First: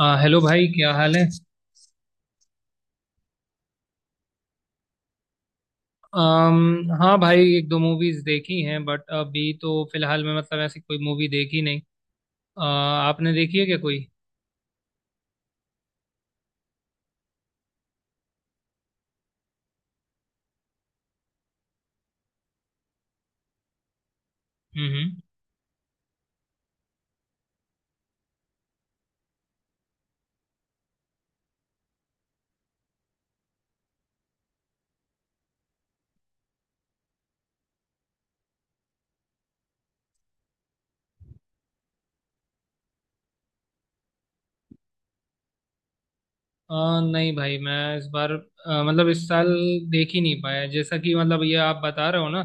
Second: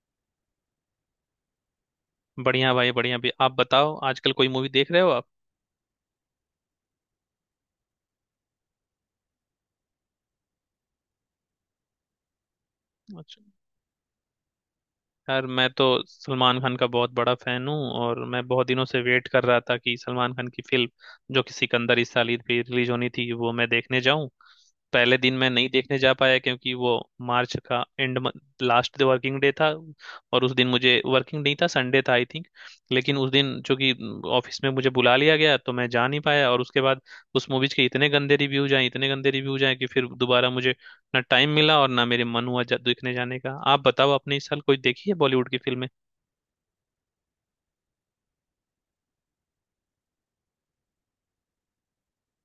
Hello भाई, क्या हाल है? बढ़िया भाई बढ़िया। भी आप बताओ, आजकल कोई मूवी देख रहे हो आप? हाँ भाई, एक दो मूवीज देखी हैं बट अभी तो फिलहाल मैं, मतलब, ऐसी कोई मूवी देखी नहीं। आ, आपने अच्छा। देखी है क्या कोई? यार, मैं तो सलमान खान का बहुत बड़ा फैन हूँ, और मैं बहुत दिनों से वेट कर रहा था कि सलमान खान की फिल्म जो कि सिकंदर इस साल ईद पे रिलीज होनी थी वो मैं देखने जाऊं। हम्म पहले हम्म। दिन मैं नहीं देखने जा पाया क्योंकि वो मार्च का एंड लास्ट वर्किंग डे था, और उस दिन मुझे वर्किंग नहीं था, संडे था आई थिंक। लेकिन उस दिन चूंकि ऑफिस में मुझे बुला लिया गया तो मैं जा नहीं पाया, और उसके बाद उस मूवीज के इतने गंदे रिव्यूज आए, इतने गंदे रिव्यूज आए कि फिर दोबारा मुझे ना टाइम मिला और ना मेरे मन हुआ देखने जाने का। आप बताओ, आपने इस साल कोई देखी है बॉलीवुड की फिल्में? नहीं भाई, मैं इस बार मतलब इस साल देख ही नहीं पाया, जैसा कि मतलब ये आप बता रहे हो ना।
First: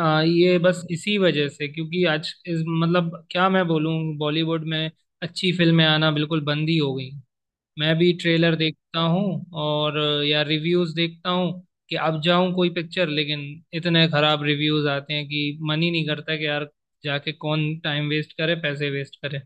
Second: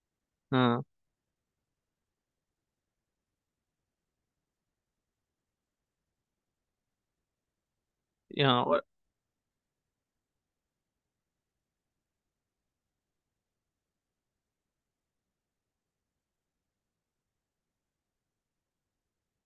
ये बस हाँ। इसी वजह से, क्योंकि आज इस, मतलब क्या मैं बोलूँ, बॉलीवुड में अच्छी फिल्में आना बिल्कुल बंद ही हो गई। मैं भी ट्रेलर यहाँ देखता हूँ, और या रिव्यूज देखता हूँ कि अब जाऊं कोई पिक्चर, लेकिन इतने खराब रिव्यूज आते हैं कि मन ही नहीं करता कि यार, जाके कौन टाइम वेस्ट करे, पैसे वेस्ट करे।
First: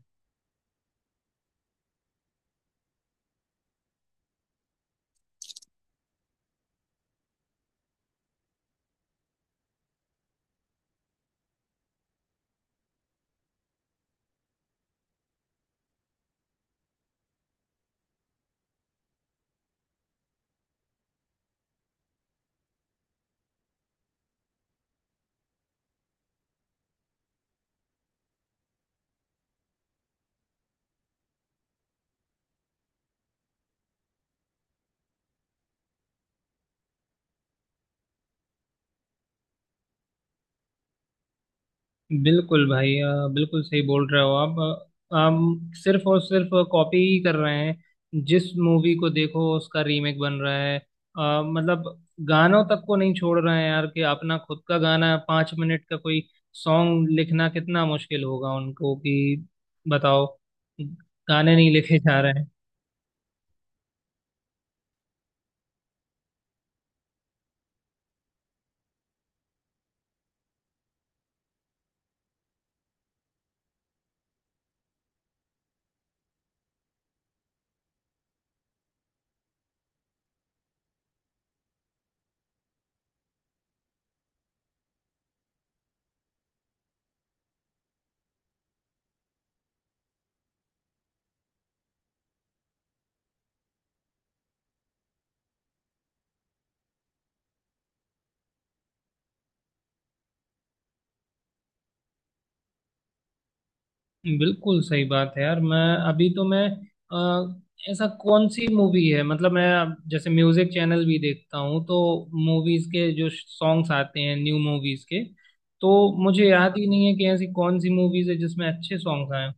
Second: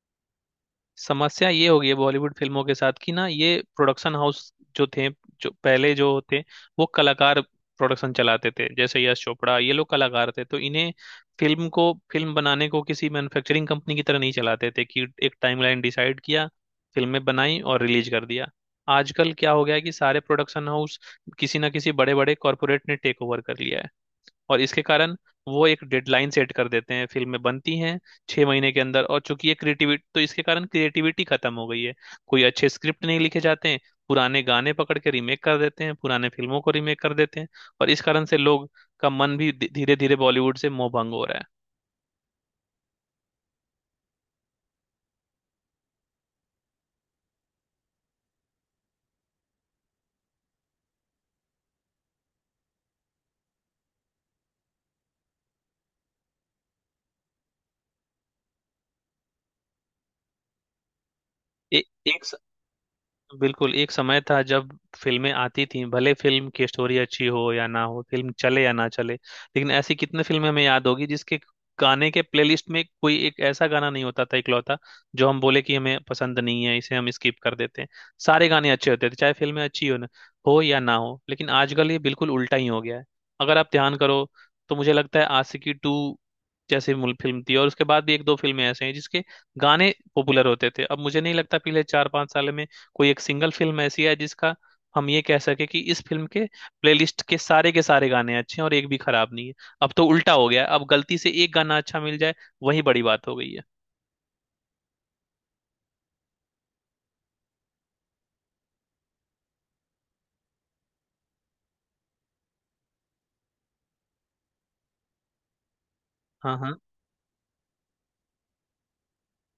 समस्या ये हो गई है बॉलीवुड फिल्मों के साथ कि ना ये प्रोडक्शन हाउस जो थे, जो पहले जो होते वो कलाकार प्रोडक्शन चलाते थे, जैसे यश चोपड़ा। ये लोग कलाकार थे तो इन्हें फिल्म को, फिल्म बनाने को किसी मैन्युफैक्चरिंग कंपनी की तरह नहीं चलाते थे कि एक टाइमलाइन डिसाइड किया, फिल्में बनाई और रिलीज कर दिया। आजकल क्या हो गया है कि सारे प्रोडक्शन हाउस किसी ना किसी बड़े बड़े कॉरपोरेट ने टेक ओवर कर लिया है, और इसके कारण वो एक डेडलाइन सेट कर देते हैं, फिल्में बनती हैं छह महीने के अंदर, और चूंकि ये क्रिएटिविटी, तो इसके कारण क्रिएटिविटी खत्म हो गई है। कोई अच्छे स्क्रिप्ट नहीं लिखे जाते हैं, पुराने गाने पकड़ के रीमेक कर देते हैं, पुराने फिल्मों को रीमेक कर देते हैं, और इस कारण से लोग का मन भी धीरे धीरे बॉलीवुड से मोह भंग हो रहा है। बिल्कुल भाई, बिल्कुल सही बोल रहे हो आप। हम सिर्फ और सिर्फ कॉपी ही कर रहे हैं, जिस मूवी को देखो उसका रीमेक बन रहा है। मतलब गानों तक को नहीं छोड़ रहे हैं यार, कि अपना खुद का गाना 5 मिनट का कोई सॉन्ग लिखना कितना मुश्किल होगा उनको कि बताओ, गाने नहीं ए, लिखे जा एक रहे हैं। बिल्कुल एक समय था जब फिल्में आती थीं, भले फिल्म की स्टोरी अच्छी हो या ना हो, फिल्म चले या ना चले, लेकिन ऐसी कितने फिल्में हमें याद होगी जिसके गाने के प्लेलिस्ट में कोई एक ऐसा गाना नहीं होता था इकलौता जो हम बोले कि हमें पसंद नहीं है, इसे हम स्किप कर देते हैं। सारे गाने अच्छे होते थे, चाहे फिल्में अच्छी हो ना हो या ना हो। लेकिन आजकल ये बिल्कुल उल्टा ही हो गया है। अगर आप ध्यान करो तो मुझे लगता है आशिकी टू जैसी मूल फिल्म थी, और उसके बाद भी एक दो फिल्में ऐसे हैं जिसके गाने पॉपुलर होते थे। अब मुझे नहीं लगता पिछले चार पांच साल में कोई एक सिंगल फिल्म ऐसी है जिसका हम ये कह सके कि इस फिल्म के प्लेलिस्ट के सारे गाने अच्छे हैं और एक भी खराब नहीं है। अब तो उल्टा हो गया है, अब गलती से एक गाना अच्छा मिल जाए वही बड़ी बात हो गई है। बिल्कुल सही बात है यार। मैं, अभी तो मैं, अ, ऐसा कौन सी मूवी है, मतलब मैं अब जैसे म्यूजिक चैनल भी देखता हूँ, तो मूवीज के जो सॉन्ग्स आते हैं, न्यू मूवीज के, तो मुझे हाँ, याद हाँ, ही नहीं है कि ऐसी कौन सी मूवीज है जिसमें अच्छे सॉन्ग्स आए हैं।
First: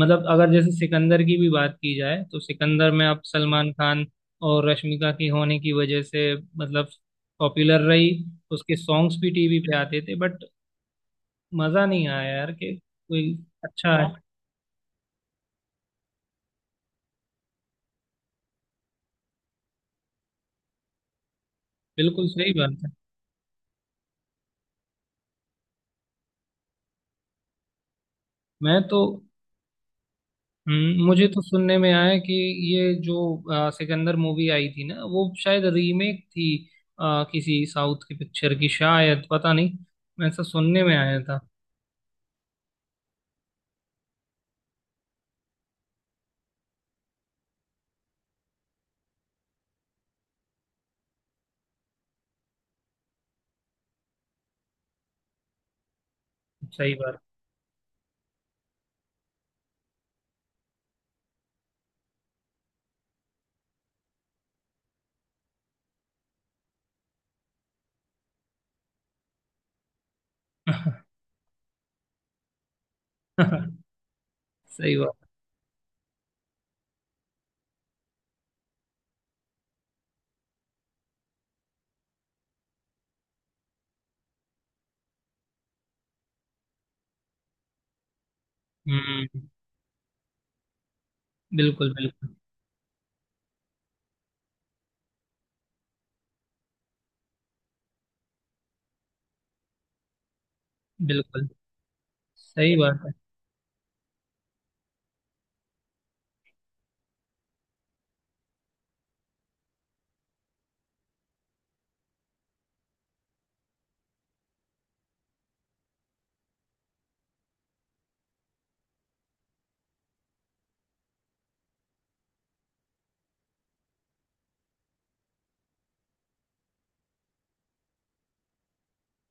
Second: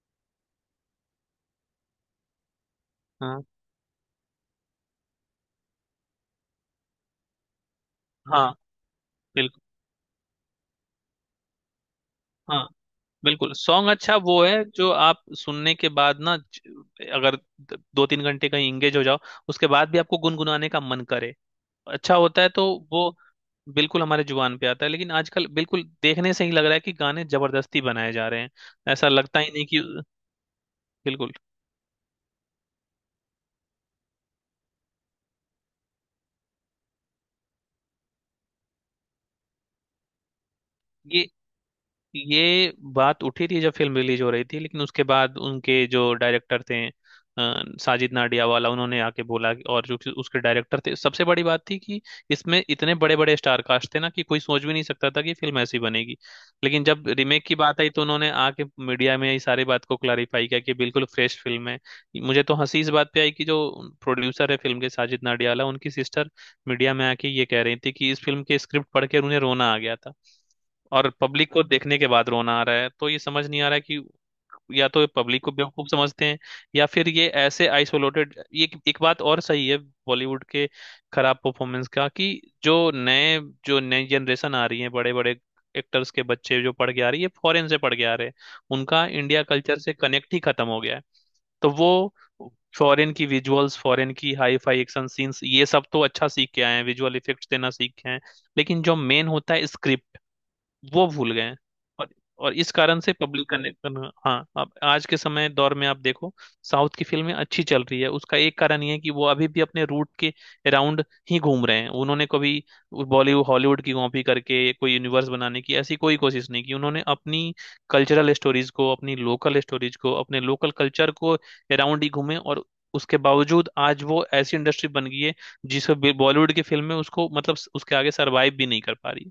मतलब अगर जैसे सिकंदर की भी बात की जाए, तो सिकंदर में अब हाँ, सलमान खान और रश्मिका की होने की वजह से, मतलब पॉपुलर रही। हाँ। उसके सॉन्ग्स भी टीवी बिल्कुल। पे आते थे, बट मजा नहीं आया यार हाँ, कि कोई बिल्कुल सॉन्ग अच्छा है। अच्छा वो है जो आप सुनने के बाद ना अगर दो तीन घंटे कहीं इंगेज हो जाओ उसके बाद भी आपको गुनगुनाने का मन करे, अच्छा बिल्कुल होता है सही तो। बात है। वो बिल्कुल हमारे जुबान पे आता है, लेकिन आजकल बिल्कुल देखने से ही लग रहा है कि गाने जबरदस्ती बनाए जा रहे हैं, मैं तो, ऐसा लगता ही नहीं कि। मुझे बिल्कुल। तो सुनने में आया कि ये जो सिकंदर मूवी आई थी ना, वो शायद रीमेक थी। किसी साउथ की पिक्चर की, शायद पता नहीं, ऐसा सुनने में आया ये था। ये बात उठी थी जब फिल्म रिलीज हो रही थी, लेकिन उसके बाद उनके जो डायरेक्टर थे, साजिद नाडियावाला, उन्होंने आके बोला कि- और जो कि उसके डायरेक्टर थे, सबसे बड़ी बात थी कि इसमें इतने बड़े बड़े स्टार कास्ट थे ना कि कोई सोच भी नहीं सकता था कि फिल्म ऐसी बनेगी। लेकिन सही जब बात। रीमेक की बात आई तो उन्होंने आके मीडिया में इस सारी बात को क्लैरिफाई किया कि बिल्कुल फ्रेश फिल्म है। मुझे तो हंसी इस बात पे आई कि जो प्रोड्यूसर है फिल्म के साजिद नाडियावाला, उनकी सिस्टर मीडिया में आके ये कह रही थी कि इस फिल्म के स्क्रिप्ट पढ़ के उन्हें रोना आ गया था, और पब्लिक को देखने के बाद रोना आ रहा है, तो ये समझ नहीं आ रहा है कि या सही तो बात। पब्लिक को बेवकूफ समझते हैं या फिर ये ऐसे आइसोलेटेड। ये एक एक बात और सही है बॉलीवुड के खराब परफॉर्मेंस का, कि जो नए, जो नई जनरेशन आ रही है, बड़े बड़े एक्टर्स के बच्चे जो पढ़ के आ रही है, फॉरेन से पढ़ के आ रहे हैं, उनका इंडिया हम्म, कल्चर से कनेक्ट ही खत्म हो गया है। तो वो बिल्कुल बिल्कुल। फॉरेन की विजुअल्स, फॉरेन की हाई फाई एक्शन सीन्स, ये सब तो अच्छा सीख के आए हैं, विजुअल इफेक्ट्स देना सीख के आए हैं, लेकिन जो मेन होता है स्क्रिप्ट, वो भूल गए बिल्कुल हैं। और इस सही कारण बात है। से पब्लिक कनेक्शन। हाँ, अब आज के समय दौर में आप देखो, साउथ की फिल्में अच्छी चल रही है, उसका एक कारण ये है कि वो अभी भी अपने रूट के अराउंड ही घूम रहे हैं। उन्होंने कभी बॉलीवुड हॉलीवुड की कॉपी करके कोई यूनिवर्स बनाने की ऐसी कोई कोशिश नहीं की, उन्होंने अपनी कल्चरल स्टोरीज को, अपनी लोकल स्टोरीज को, अपने लोकल कल्चर को अराउंड ही घूमे, और उसके बावजूद आज वो ऐसी इंडस्ट्री बन गई है जिसे बॉलीवुड की फिल्में उसको, मतलब उसके आगे सरवाइव भी नहीं कर पा रही है।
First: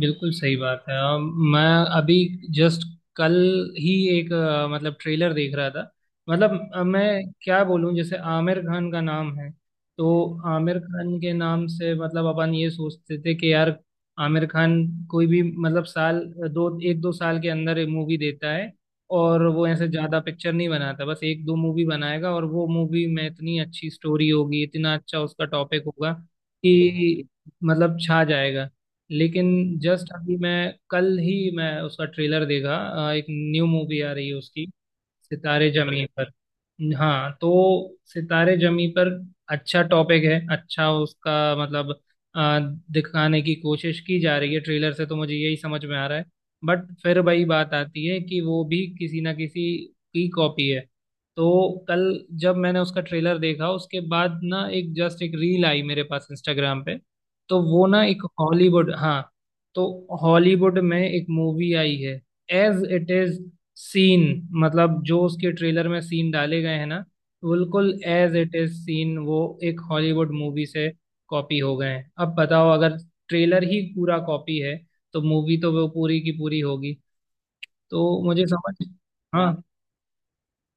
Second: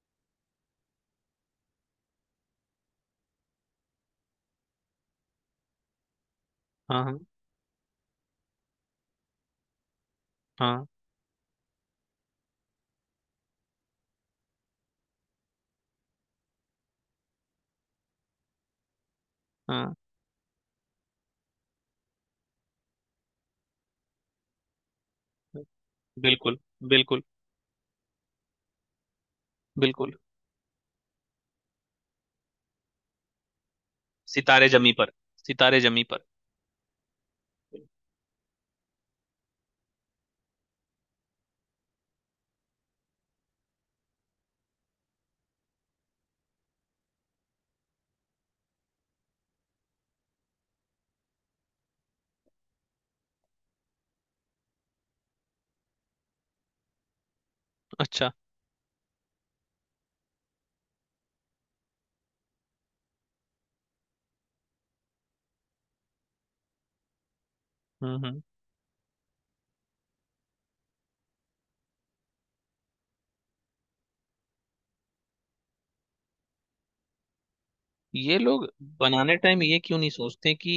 बिल्कुल सही बात है। मैं अभी जस्ट कल ही एक मतलब ट्रेलर देख रहा था। मतलब, हाँ, हाँ, मैं क्या बोलूं, जैसे आमिर खान का नाम है, तो आमिर हाँ। खान के नाम से मतलब अपन ये सोचते थे कि यार, आमिर खान कोई भी, मतलब साल दो, एक दो साल के अंदर मूवी देता है, और वो ऐसे हाँ, ज्यादा पिक्चर नहीं बनाता, बस एक दो मूवी बनाएगा और वो मूवी में इतनी अच्छी स्टोरी होगी, इतना अच्छा उसका टॉपिक होगा बिल्कुल। बिल्कुल। कि मतलब छा जाएगा। लेकिन जस्ट बिल्कुल। अभी मैं, कल ही मैं उसका ट्रेलर देखा। एक न्यू मूवी आ रही है उसकी, सितारे जमी पर। सितारे सितारे जमी जमी पर। पर। हाँ, तो सितारे जमी पर अच्छा टॉपिक है, अच्छा उसका, मतलब अ, दिखाने की कोशिश की जा रही है ट्रेलर से, तो मुझे यही समझ में आ रहा है। बट फिर वही बात आती है कि वो भी किसी ना किसी की कॉपी है। तो कल जब मैंने उसका ट्रेलर देखा, उसके बाद ना एक, जस्ट एक रील आई मेरे पास इंस्टाग्राम पे, तो वो ना एक अच्छा। हॉलीवुड, हाँ, तो हॉलीवुड में एक मूवी आई है, एज इट इज सीन, मतलब जो उसके ट्रेलर में सीन डाले गए हैं ना, बिल्कुल as hmm. It is scene वो एक हॉलीवुड मूवी से कॉपी हो गए हैं। अब बताओ, अगर ट्रेलर ही पूरा कॉपी है तो मूवी तो वो पूरी की पूरी होगी। तो ये मुझे लोग समझ... बनाने टाइम हाँ, ये क्यों नहीं सोचते कि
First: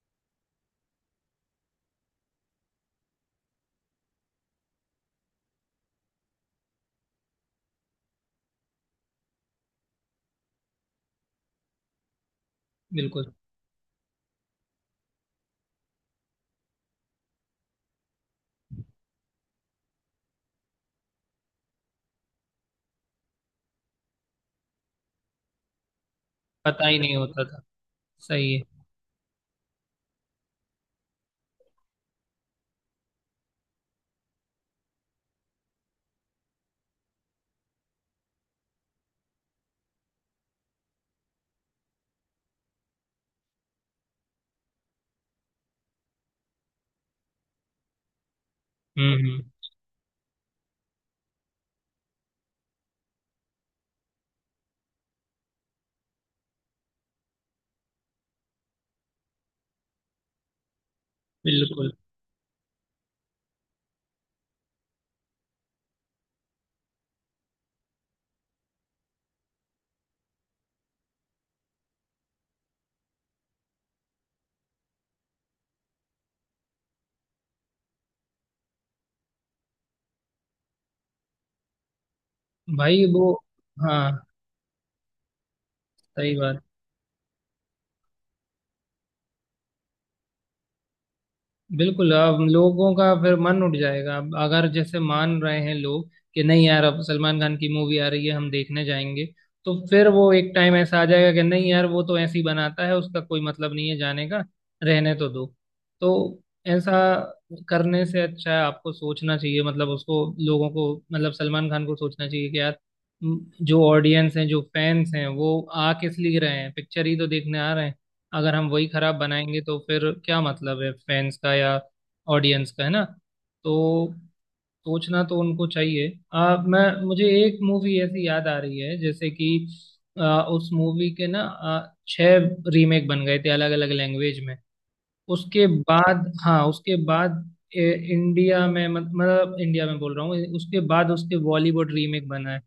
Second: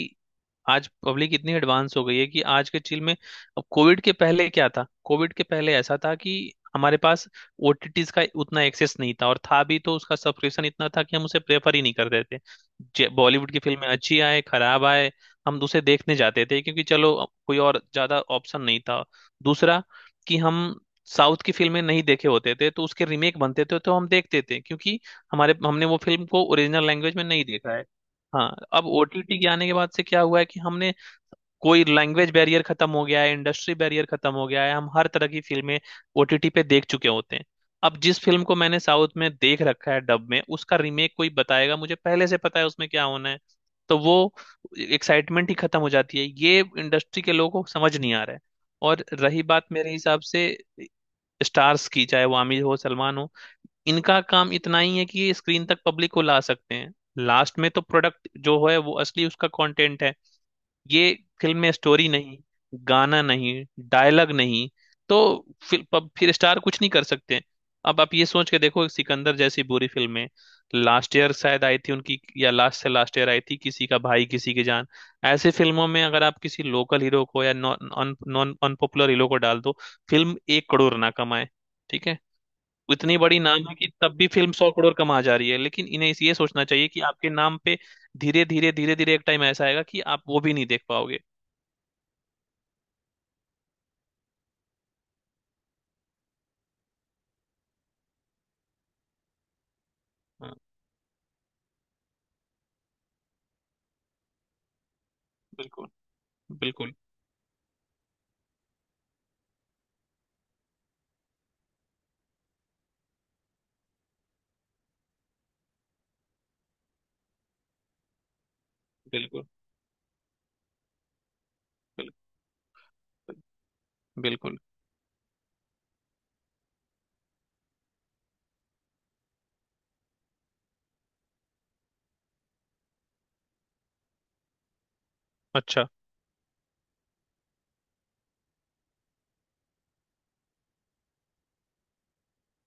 आज पब्लिक इतनी एडवांस हो गई है कि आज के चिल में। अब कोविड के पहले क्या था? कोविड के पहले ऐसा था कि हमारे पास ओटीटीज का उतना एक्सेस नहीं था, और था भी तो उसका सब्सक्रिप्शन इतना था कि हम उसे प्रेफर ही नहीं करते थे। बिल्कुल। बॉलीवुड की फिल्में अच्छी आए खराब आए, हम उसे देखने जाते थे क्योंकि चलो अब कोई और ज्यादा ऑप्शन नहीं था। दूसरा कि हम साउथ की फिल्में नहीं देखे होते थे तो उसके रीमेक बनते थे तो हम देखते थे, क्योंकि हमारे हमने वो फिल्म को ओरिजिनल पता ही नहीं लैंग्वेज में होता नहीं था। देखा है। सही हाँ, है। अब ओटीटी के आने के बाद से क्या हुआ है कि हमने, कोई लैंग्वेज बैरियर खत्म हो गया है, इंडस्ट्री बैरियर खत्म हो गया है, हम हर तरह की फिल्में ओटीटी पे देख चुके होते हैं। अब जिस फिल्म को मैंने साउथ में देख रखा है डब में, उसका रीमेक कोई बताएगा, मुझे पहले से पता है उसमें क्या होना है, तो वो एक्साइटमेंट ही खत्म हो जाती है। ये इंडस्ट्री के लोगों को समझ नहीं आ रहा है। और हम्म। रही बात मेरे हिसाब से स्टार्स की, चाहे वो आमिर हो सलमान हो, इनका काम इतना ही है कि ये स्क्रीन तक पब्लिक को ला सकते हैं। लास्ट में तो प्रोडक्ट जो है, वो असली उसका कंटेंट है। ये फिल्म में बिल्कुल। स्टोरी नहीं, गाना नहीं, डायलॉग नहीं, तो फिर फिर स्टार कुछ नहीं कर सकते। अब आप ये सोच के देखो, एक सिकंदर जैसी बुरी फिल्म है, लास्ट ईयर शायद आई थी उनकी, या लास्ट से लास्ट ईयर आई थी किसी का भाई किसी की जान। ऐसे फिल्मों में अगर आप किसी लोकल हीरो को या नॉन नॉन अनपॉपुलर हीरो को डाल दो, फिल्म एक करोड़ ना कमाए। ठीक है, भाई इतनी वो, बड़ी नाम है कि हाँ, तब भी फिल्म सौ करोड़ कमा जा रही है, लेकिन इन्हें ये सही बात। सोचना चाहिए कि आपके नाम पे धीरे धीरे धीरे धीरे एक टाइम ऐसा आएगा कि आप वो भी नहीं देख पाओगे। बिल्कुल, अब लोगों का फिर मन उठ जाएगा। अब अगर जैसे मान रहे हैं लोग कि नहीं यार, अब सलमान खान की मूवी आ रही है, हम देखने जाएंगे, तो फिर वो एक हाँ, टाइम ऐसा आ जाएगा कि नहीं यार, वो तो ऐसे ही बनाता है, उसका कोई मतलब नहीं है जाने का, रहने तो दो। बिल्कुल। तो बिल्कुल। ऐसा करने से अच्छा है आपको सोचना चाहिए, मतलब उसको, लोगों को, मतलब सलमान खान को सोचना चाहिए कि यार, जो ऑडियंस हैं, जो फैंस हैं, वो आ किस लिए रहे हैं? पिक्चर ही तो देखने आ रहे हैं। अगर हम वही खराब बिल्कुल। बनाएंगे तो फिर क्या मतलब है फैंस का या बिल्कुल। ऑडियंस का, है ना? तो बिल्कुल। सोचना तो उनको चाहिए। मैं मुझे एक मूवी ऐसी याद आ रही है, जैसे कि उस मूवी के ना, छह रीमेक बन गए थे अलग अलग लैंग्वेज में, उसके अच्छा। बाद, हाँ, उसके बाद इंडिया में, मतलब इंडिया में बोल रहा हूँ, उसके बाद उसके बॉलीवुड रीमेक बना है।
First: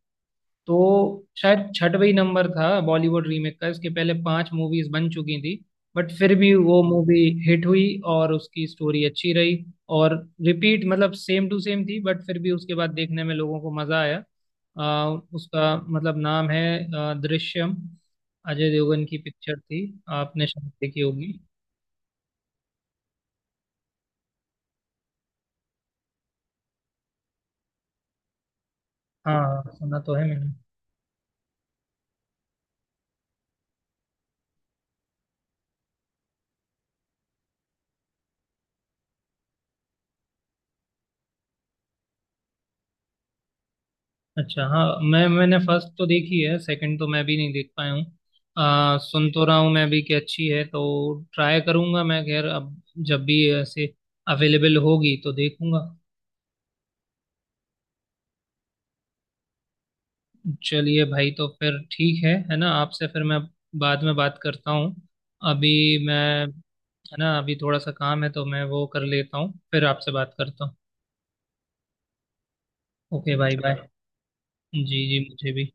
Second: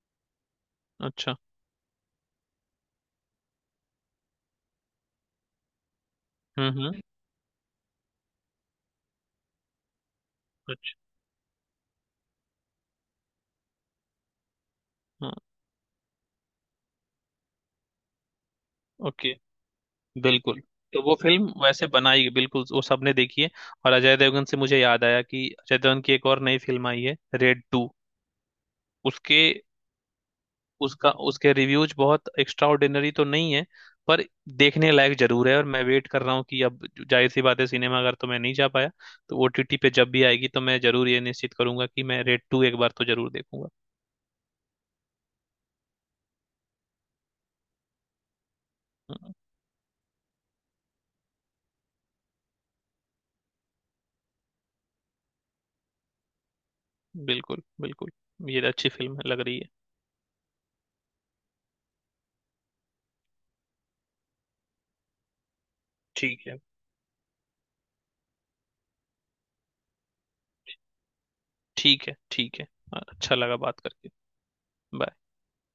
तो अच्छा। शायद छठवही नंबर था बॉलीवुड रीमेक का, इसके पहले पांच मूवीज बन चुकी थी, बट फिर भी वो हम्म। मूवी हिट हुई और उसकी स्टोरी अच्छी रही। और रिपीट, अच्छा। मतलब सेम टू सेम थी, बट फिर भी उसके बाद देखने में लोगों को मजा आया। आ, हाँ। उसका मतलब नाम है दृश्यम। अजय देवगन की ओके। पिक्चर थी, आपने बिल्कुल। शायद देखी तो वो होगी। फिल्म वैसे बनाई, बिल्कुल वो सबने देखी है। और अजय देवगन से मुझे याद आया कि अजय देवगन की एक और नई फिल्म आई है रेड टू। हाँ उसके हाँ, सुना तो है मैंने। उसका उसके रिव्यूज बहुत एक्स्ट्रा ऑर्डिनरी तो नहीं है, पर देखने लायक जरूर है, और मैं वेट कर रहा हूँ कि अब जाहिर सी बात है सिनेमा अगर तो मैं नहीं जा पाया, तो ओटीटी पे जब भी आएगी तो मैं जरूर ये निश्चित करूंगा कि मैं रेड टू एक बार तो जरूर देखूंगा। अच्छा हाँ। मैंने फर्स्ट तो देखी है, सेकंड तो मैं भी नहीं देख पाया हूँ। सुन हम्म। तो रहा हूँ मैं भी कि अच्छी है, तो ट्राई करूँगा मैं। खैर, अब जब भी ऐसे अवेलेबल होगी तो देखूँगा। बिल्कुल बिल्कुल, ये अच्छी फिल्म लग रही है। चलिए भाई, तो फिर ठीक है ना? आपसे फिर मैं बाद में बात करता हूँ। अभी मैं, ठीक है, है ना, अभी थोड़ा सा काम है तो मैं वो कर लेता हूँ, फिर आपसे बात करता हूँ। ठीक है। ठीक है, अच्छा ओके भाई, लगा बाय। बात करके। जी Bye. जी, मुझे भी।